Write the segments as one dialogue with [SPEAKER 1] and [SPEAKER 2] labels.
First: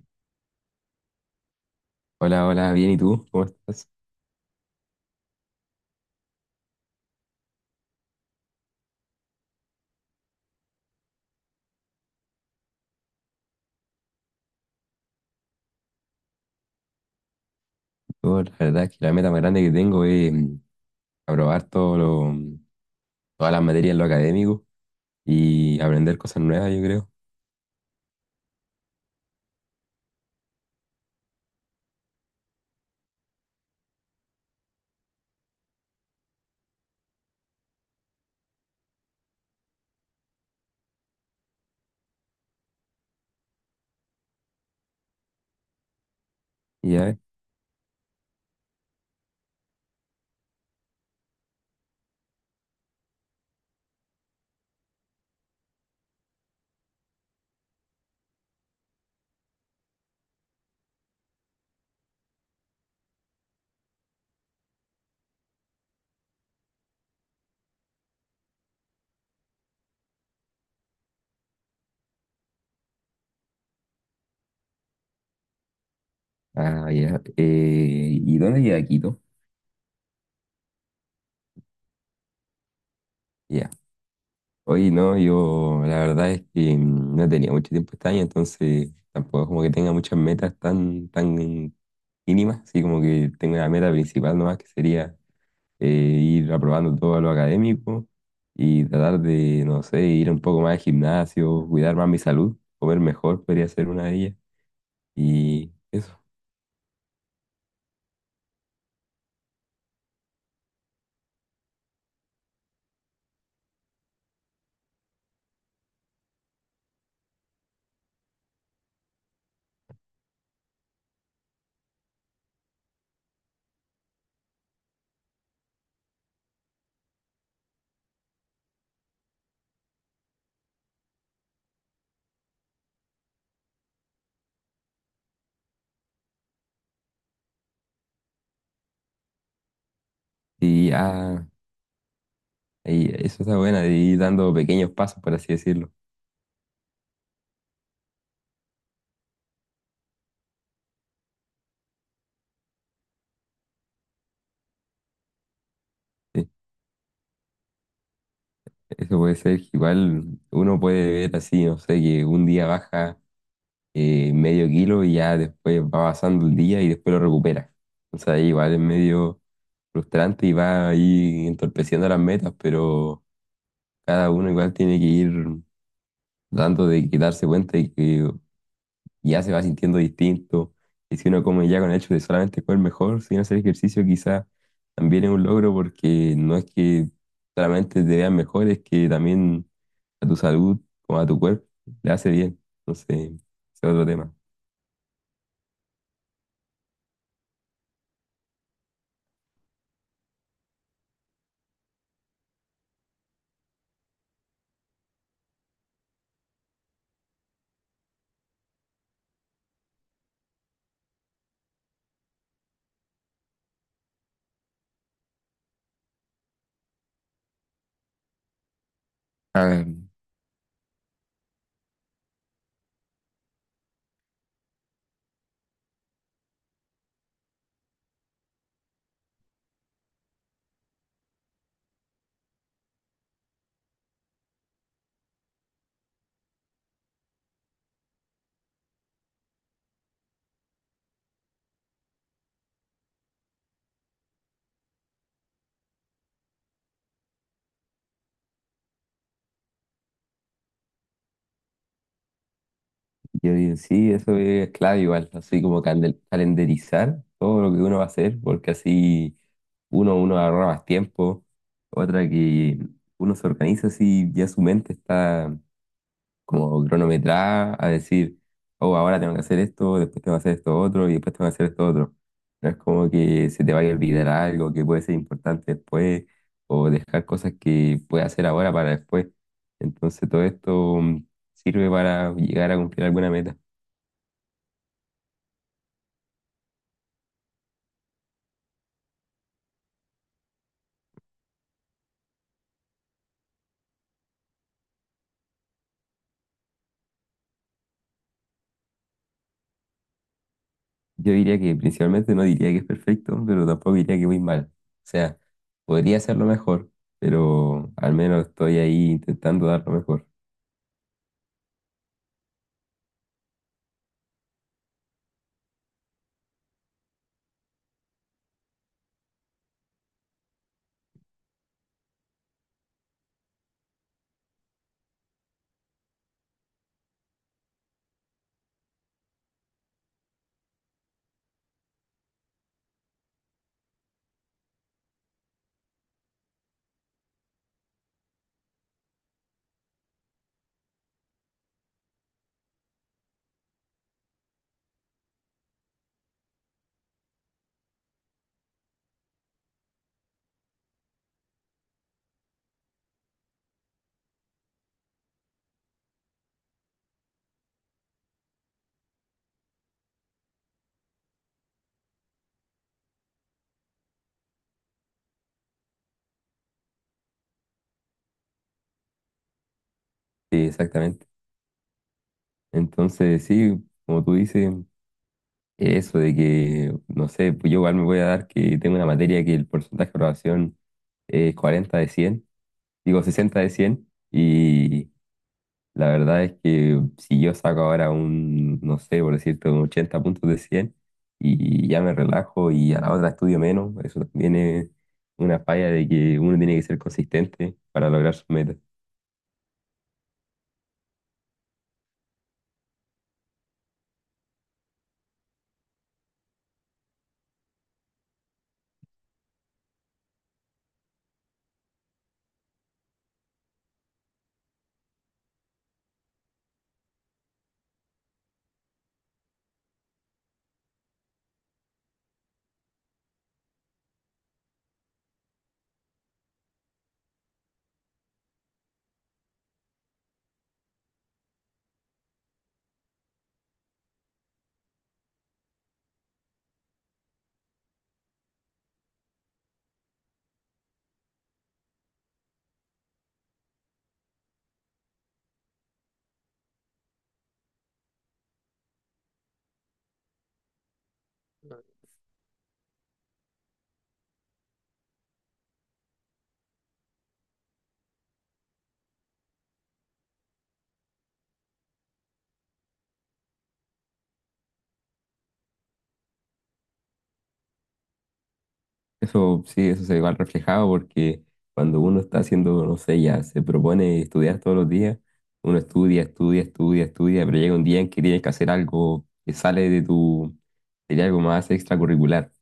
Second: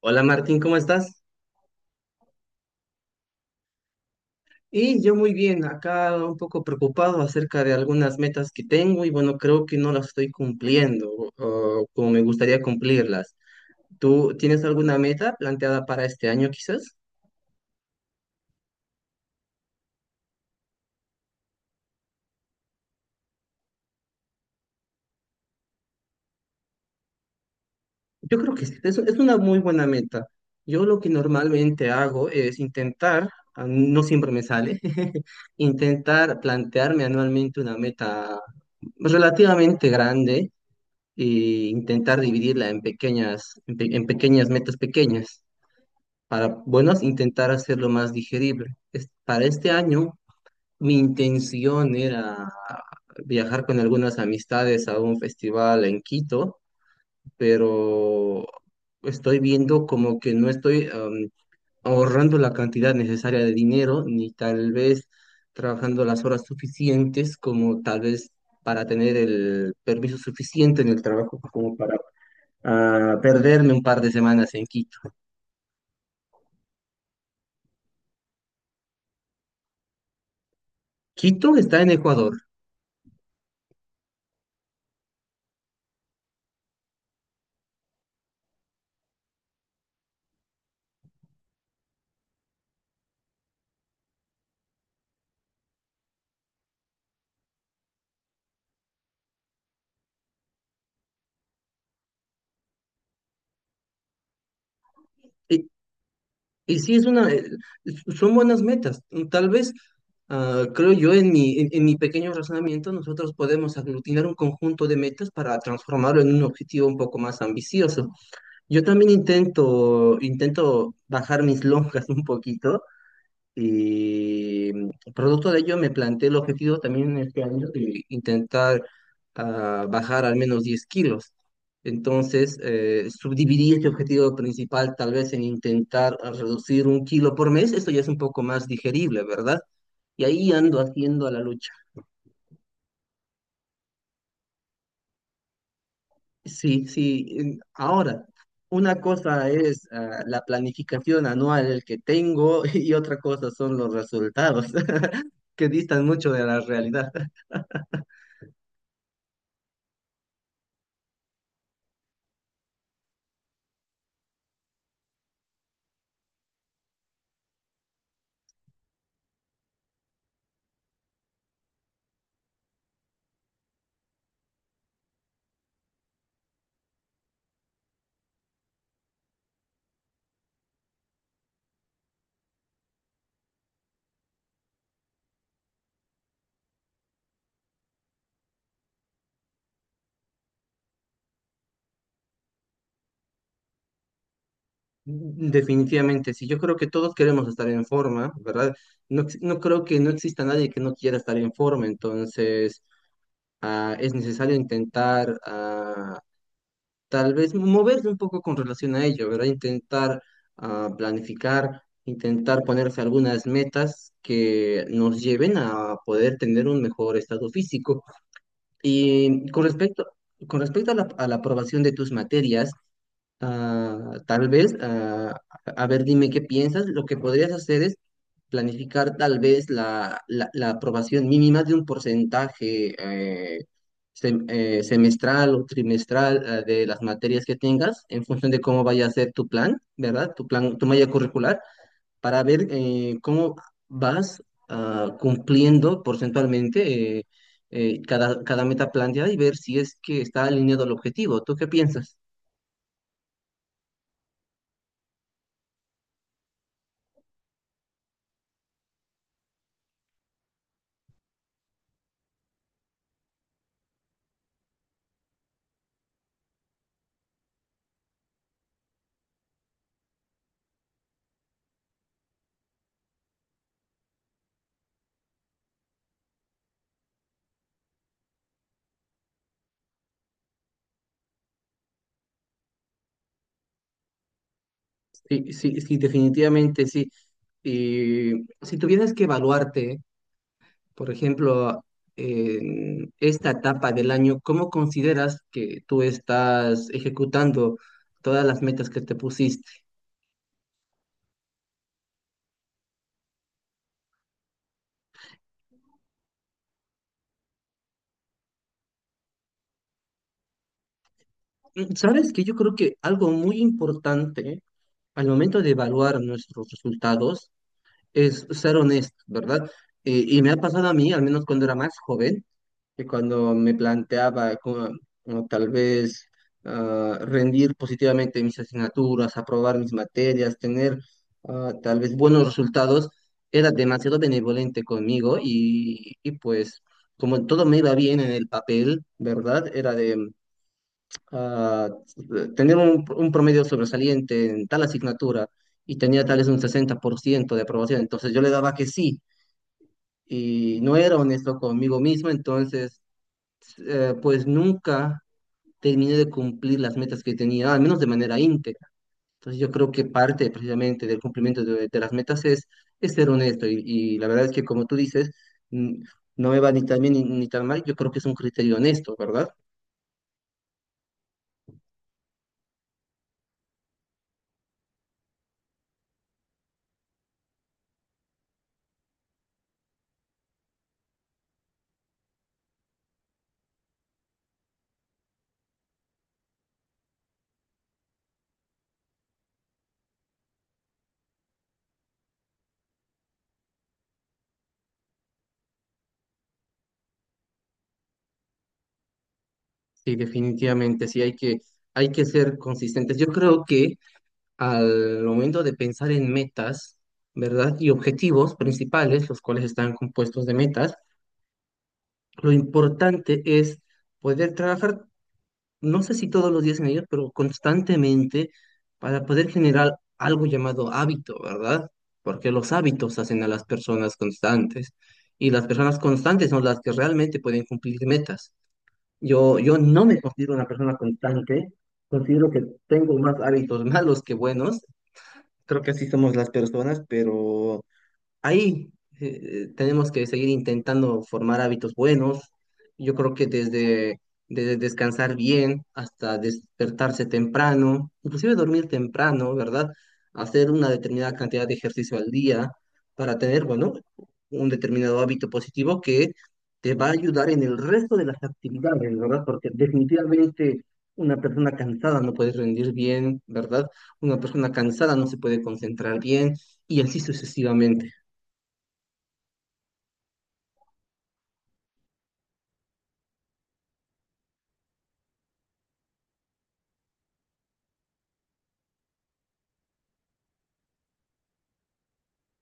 [SPEAKER 1] Hola Martín, ¿cómo estás?
[SPEAKER 2] Hola, hola, bien, ¿y tú? ¿Cómo estás?
[SPEAKER 1] Y yo muy bien, acá un poco preocupado acerca de algunas metas que tengo y bueno, creo que no las estoy cumpliendo o como me gustaría cumplirlas. ¿Tú tienes alguna meta planteada para este año quizás?
[SPEAKER 2] Yo, la verdad es que la meta más grande que tengo es aprobar todas las materias en lo académico y aprender cosas nuevas, yo creo.
[SPEAKER 1] Yo creo que sí, es una muy buena meta. Yo lo que normalmente hago es intentar, no siempre me sale, intentar plantearme anualmente una meta relativamente grande e intentar dividirla en pequeñas, en pequeñas metas pequeñas para, bueno,
[SPEAKER 2] Ya.
[SPEAKER 1] intentar hacerlo más digerible. Para este año, mi intención era viajar con algunas amistades a un festival en Quito, pero estoy viendo como que no estoy ahorrando la cantidad necesaria de dinero, ni tal vez trabajando las horas suficientes como tal vez para tener el permiso suficiente en el trabajo como para a perderme un par de semanas en Quito.
[SPEAKER 2] Ah, ya. ¿Y dónde queda Quito?
[SPEAKER 1] Quito está en Ecuador.
[SPEAKER 2] Ya. Hoy no, yo la verdad es que no tenía mucho tiempo este año, entonces tampoco como que tenga muchas metas tan mínimas, así como que tengo una meta principal nomás que sería eh, ir aprobando todo lo académico y tratar de, no sé, ir un poco más al gimnasio, cuidar más mi salud, comer mejor podría ser una de ellas.
[SPEAKER 1] Y,
[SPEAKER 2] Y eso.
[SPEAKER 1] y sí, es una, son buenas metas. Tal vez, creo yo, en mi pequeño razonamiento, nosotros podemos aglutinar un conjunto de metas para transformarlo en un objetivo un poco más ambicioso. Yo también intento bajar mis lonjas un poquito. Y producto de ello me planteé el objetivo también este año de intentar bajar al menos 10 kilos. Entonces, subdividí este objetivo principal tal vez en intentar reducir 1 kilo por mes. Esto ya es un poco más digerible, ¿verdad? Y ahí ando
[SPEAKER 2] Y,
[SPEAKER 1] haciendo a la
[SPEAKER 2] ah,
[SPEAKER 1] lucha.
[SPEAKER 2] y eso está buena, de ir dando pequeños pasos, por así decirlo.
[SPEAKER 1] Sí, sí. Ahora, una cosa es la planificación anual que tengo y otra cosa son los resultados que distan mucho de
[SPEAKER 2] Sí,
[SPEAKER 1] la realidad.
[SPEAKER 2] eso puede ser que igual uno puede ver así, no sé, que un día baja medio kilo y ya después va pasando el día y después lo recupera. O sea, igual es medio frustrante y va ahí entorpeciendo las metas, pero cada uno igual tiene que ir dando de que darse cuenta de que ya se va sintiendo distinto. Y si uno come ya con el hecho de solamente comer mejor, sin hacer ejercicio, quizá también es un logro porque no es que solamente te veas mejor, es que también a tu salud como a tu cuerpo le hace bien. Entonces, ese es otro tema.
[SPEAKER 1] Definitivamente, sí, yo creo que todos queremos estar en forma, ¿verdad? No, no creo que no exista nadie que no quiera estar en forma, entonces es necesario intentar tal vez moverse un poco con relación a ello, ¿verdad? Intentar planificar, intentar ponerse algunas metas que nos lleven a poder tener un mejor estado físico. Y con
[SPEAKER 2] Ah,
[SPEAKER 1] respecto, con respecto a la aprobación de tus materias. Tal vez, a ver, dime qué piensas. Lo que podrías hacer es planificar tal vez la aprobación mínima de un porcentaje eh, semestral o trimestral de las materias que tengas en función de cómo vaya a ser tu plan, ¿verdad? Tu plan, tu malla curricular, para ver cómo vas cumpliendo porcentualmente cada meta planteada y ver si es que está alineado al objetivo. ¿Tú qué piensas?
[SPEAKER 2] yo digo, sí, eso es clave igual, así como calendarizar todo lo que uno va a hacer, porque así uno ahorra más tiempo. Otra que uno se organiza así, ya su mente está como cronometrada a decir, oh, ahora tengo que hacer esto, después tengo que hacer esto otro y después tengo que hacer esto otro. No es como que se te vaya a olvidar algo que puede ser importante después o dejar cosas que puedes hacer ahora para después. Entonces todo esto sirve para llegar a cumplir alguna meta.
[SPEAKER 1] Sí, sí, sí, definitivamente sí. Y si tuvieras que evaluarte, por ejemplo, en esta etapa del año, ¿cómo consideras que tú estás ejecutando todas las metas que te pusiste?
[SPEAKER 2] Yo diría que principalmente no diría que es perfecto, pero tampoco diría que voy mal. O sea, podría hacerlo mejor, pero al menos estoy ahí intentando dar lo mejor.
[SPEAKER 1] Sabes que yo creo que algo muy importante al momento de evaluar nuestros resultados es ser honesto, ¿verdad? Y me ha pasado a mí, al menos cuando era más joven, que cuando me planteaba como tal vez rendir positivamente mis asignaturas, aprobar mis materias, tener tal vez buenos resultados, era demasiado benevolente conmigo y pues como todo me iba bien en el papel, ¿verdad? Era de ah, tener un promedio sobresaliente en tal asignatura y tenía tal vez un 60% de aprobación, entonces yo le daba que sí y no era honesto conmigo mismo, entonces pues nunca terminé de cumplir las metas que tenía, al menos de manera íntegra. Entonces yo creo que parte precisamente del cumplimiento de las metas es ser honesto y la verdad es que como tú dices, mm, no me va ni tan bien ni tan mal, yo creo que es un criterio honesto, ¿verdad?
[SPEAKER 2] Sí, exactamente. Entonces, sí, como tú dices, eso de que, no sé, pues yo igual me voy a dar que tengo una materia que el porcentaje de aprobación es 40 de 100, digo 60 de 100, y la verdad es que si yo saco ahora un, no sé, por decirte, un 80 puntos de 100 y ya me relajo y a la otra estudio menos, eso también es una falla de que uno tiene que ser consistente para lograr sus metas.
[SPEAKER 1] Sí, definitivamente, sí hay que ser consistentes. Yo creo que al momento de pensar en metas, ¿verdad? Y objetivos principales, los cuales están compuestos de metas, lo importante es poder trabajar, no sé si todos los días en ellos, pero constantemente, para poder generar algo llamado hábito, ¿verdad? Porque los hábitos hacen a las personas constantes y las personas constantes son las que realmente pueden cumplir metas. Yo no me considero una persona constante, considero que tengo más hábitos malos que buenos, creo que así somos las personas, pero ahí tenemos que seguir intentando formar hábitos buenos. Yo creo que desde descansar bien hasta despertarse temprano, inclusive dormir temprano, ¿verdad? Hacer una determinada cantidad de ejercicio al día para tener, bueno, un determinado hábito positivo que te va a ayudar en el resto de las actividades, ¿verdad? Porque definitivamente una persona cansada no puede rendir bien, ¿verdad? Una persona cansada no se puede concentrar bien, y así sucesivamente.
[SPEAKER 2] Eso sí, eso se va reflejado porque cuando uno está haciendo, no sé, ya se propone estudiar todos los días, uno estudia, estudia, estudia, estudia, pero llega un día en que tienes que hacer algo que sale de tu, sería algo más extracurricular.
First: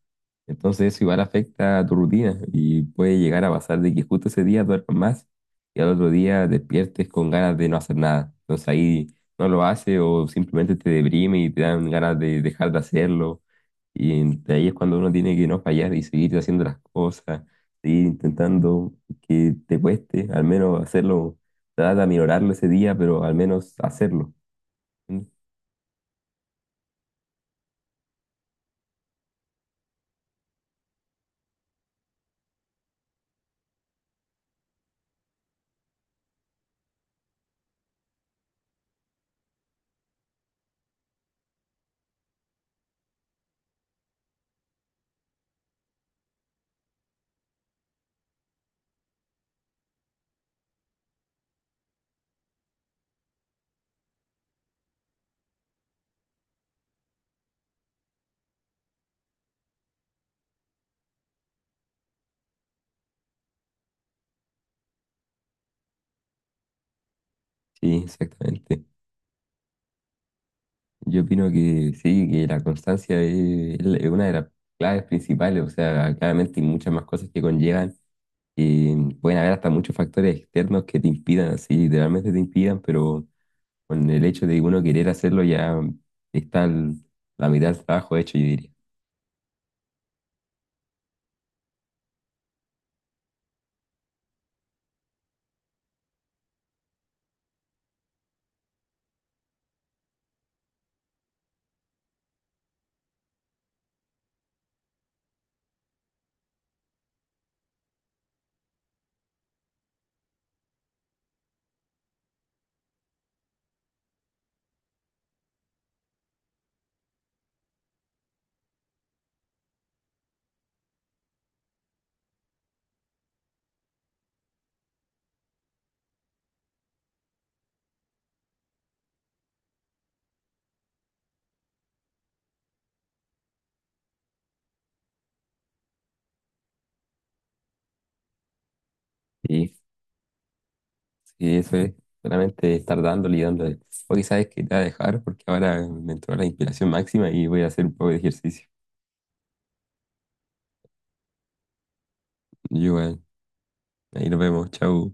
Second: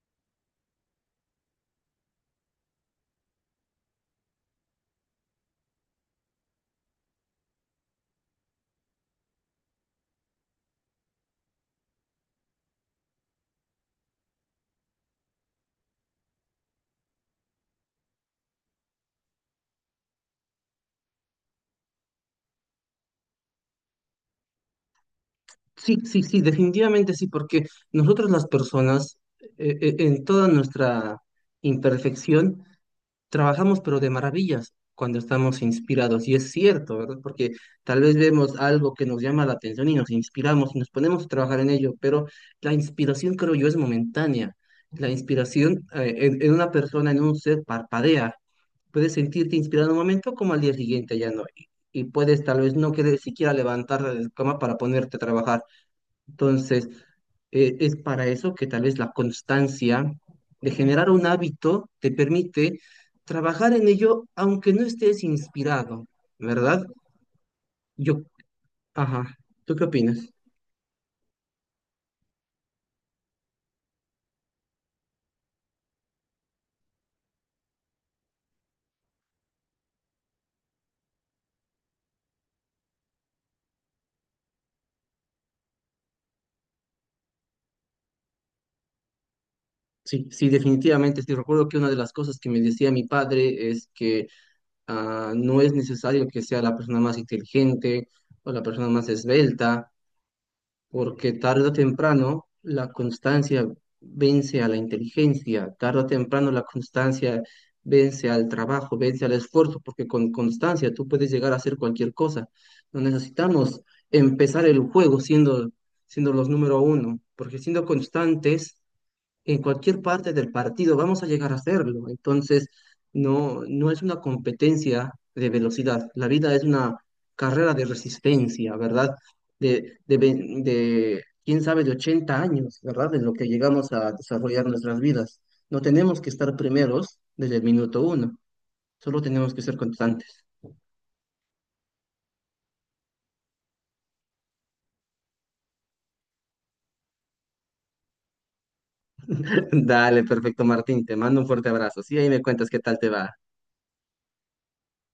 [SPEAKER 2] Entonces eso igual afecta a tu rutina y puede llegar a pasar de que justo ese día duermas más y al otro día despiertes con ganas de no hacer nada. Entonces ahí no lo haces o simplemente te deprime y te dan ganas de dejar de hacerlo. Y de ahí es cuando uno tiene que no fallar y seguir haciendo las cosas, seguir intentando que te cueste, al menos hacerlo, trata de aminorarlo ese día, pero al menos hacerlo. Sí.
[SPEAKER 1] Sí, sí, sí, definitivamente sí, porque nosotros las personas, en toda nuestra imperfección, trabajamos pero de maravillas cuando estamos inspirados. Y es cierto, ¿verdad? Porque tal vez vemos algo que nos llama la atención y nos inspiramos y nos ponemos a trabajar en ello, pero la inspiración, creo yo, es momentánea. La inspiración, en una persona, en un ser, parpadea. Puedes sentirte inspirado en un momento como al día siguiente ya no. Y puedes tal vez no querer siquiera levantar de la cama para ponerte a trabajar. Entonces, es para eso que tal vez la constancia de generar un hábito te permite trabajar en ello aunque no estés inspirado, ¿verdad?
[SPEAKER 2] Sí,
[SPEAKER 1] Yo,
[SPEAKER 2] exactamente.
[SPEAKER 1] ajá, ¿tú qué opinas?
[SPEAKER 2] Yo opino que sí, que la constancia es una de las claves principales, o sea, claramente hay muchas más cosas que conllevan, y pueden haber hasta muchos factores externos que te impidan, así, literalmente te impidan, pero con el hecho de uno querer hacerlo ya está la mitad del trabajo hecho, yo diría.
[SPEAKER 1] Sí, sí, definitivamente, sí, recuerdo que una de las cosas que me decía mi padre es que no es necesario que sea la persona más inteligente o la persona más esbelta, porque tarde o temprano la constancia vence a la inteligencia, tarde o temprano la constancia vence al trabajo, vence al esfuerzo, porque con constancia tú puedes llegar a hacer cualquier cosa. No necesitamos empezar el juego siendo los número uno, porque siendo constantes en cualquier parte del partido vamos a llegar a hacerlo. Entonces, no, no es una competencia de velocidad. La vida es una carrera de resistencia, ¿verdad? De quién sabe, de 80 años, ¿verdad? En lo que llegamos a desarrollar nuestras vidas. No tenemos que estar primeros desde el minuto uno. Solo tenemos que
[SPEAKER 2] Sí,
[SPEAKER 1] ser constantes.
[SPEAKER 2] sí, eso es, solamente estar dándole y dándole. O quizás que te voy a dejar porque ahora me entró la inspiración máxima y voy a hacer un poco de ejercicio.
[SPEAKER 1] Dale, perfecto, Martín. Te mando un fuerte abrazo. Sí, ahí me cuentas qué
[SPEAKER 2] Yo,
[SPEAKER 1] tal te
[SPEAKER 2] igual,
[SPEAKER 1] va.
[SPEAKER 2] ahí nos vemos, chao.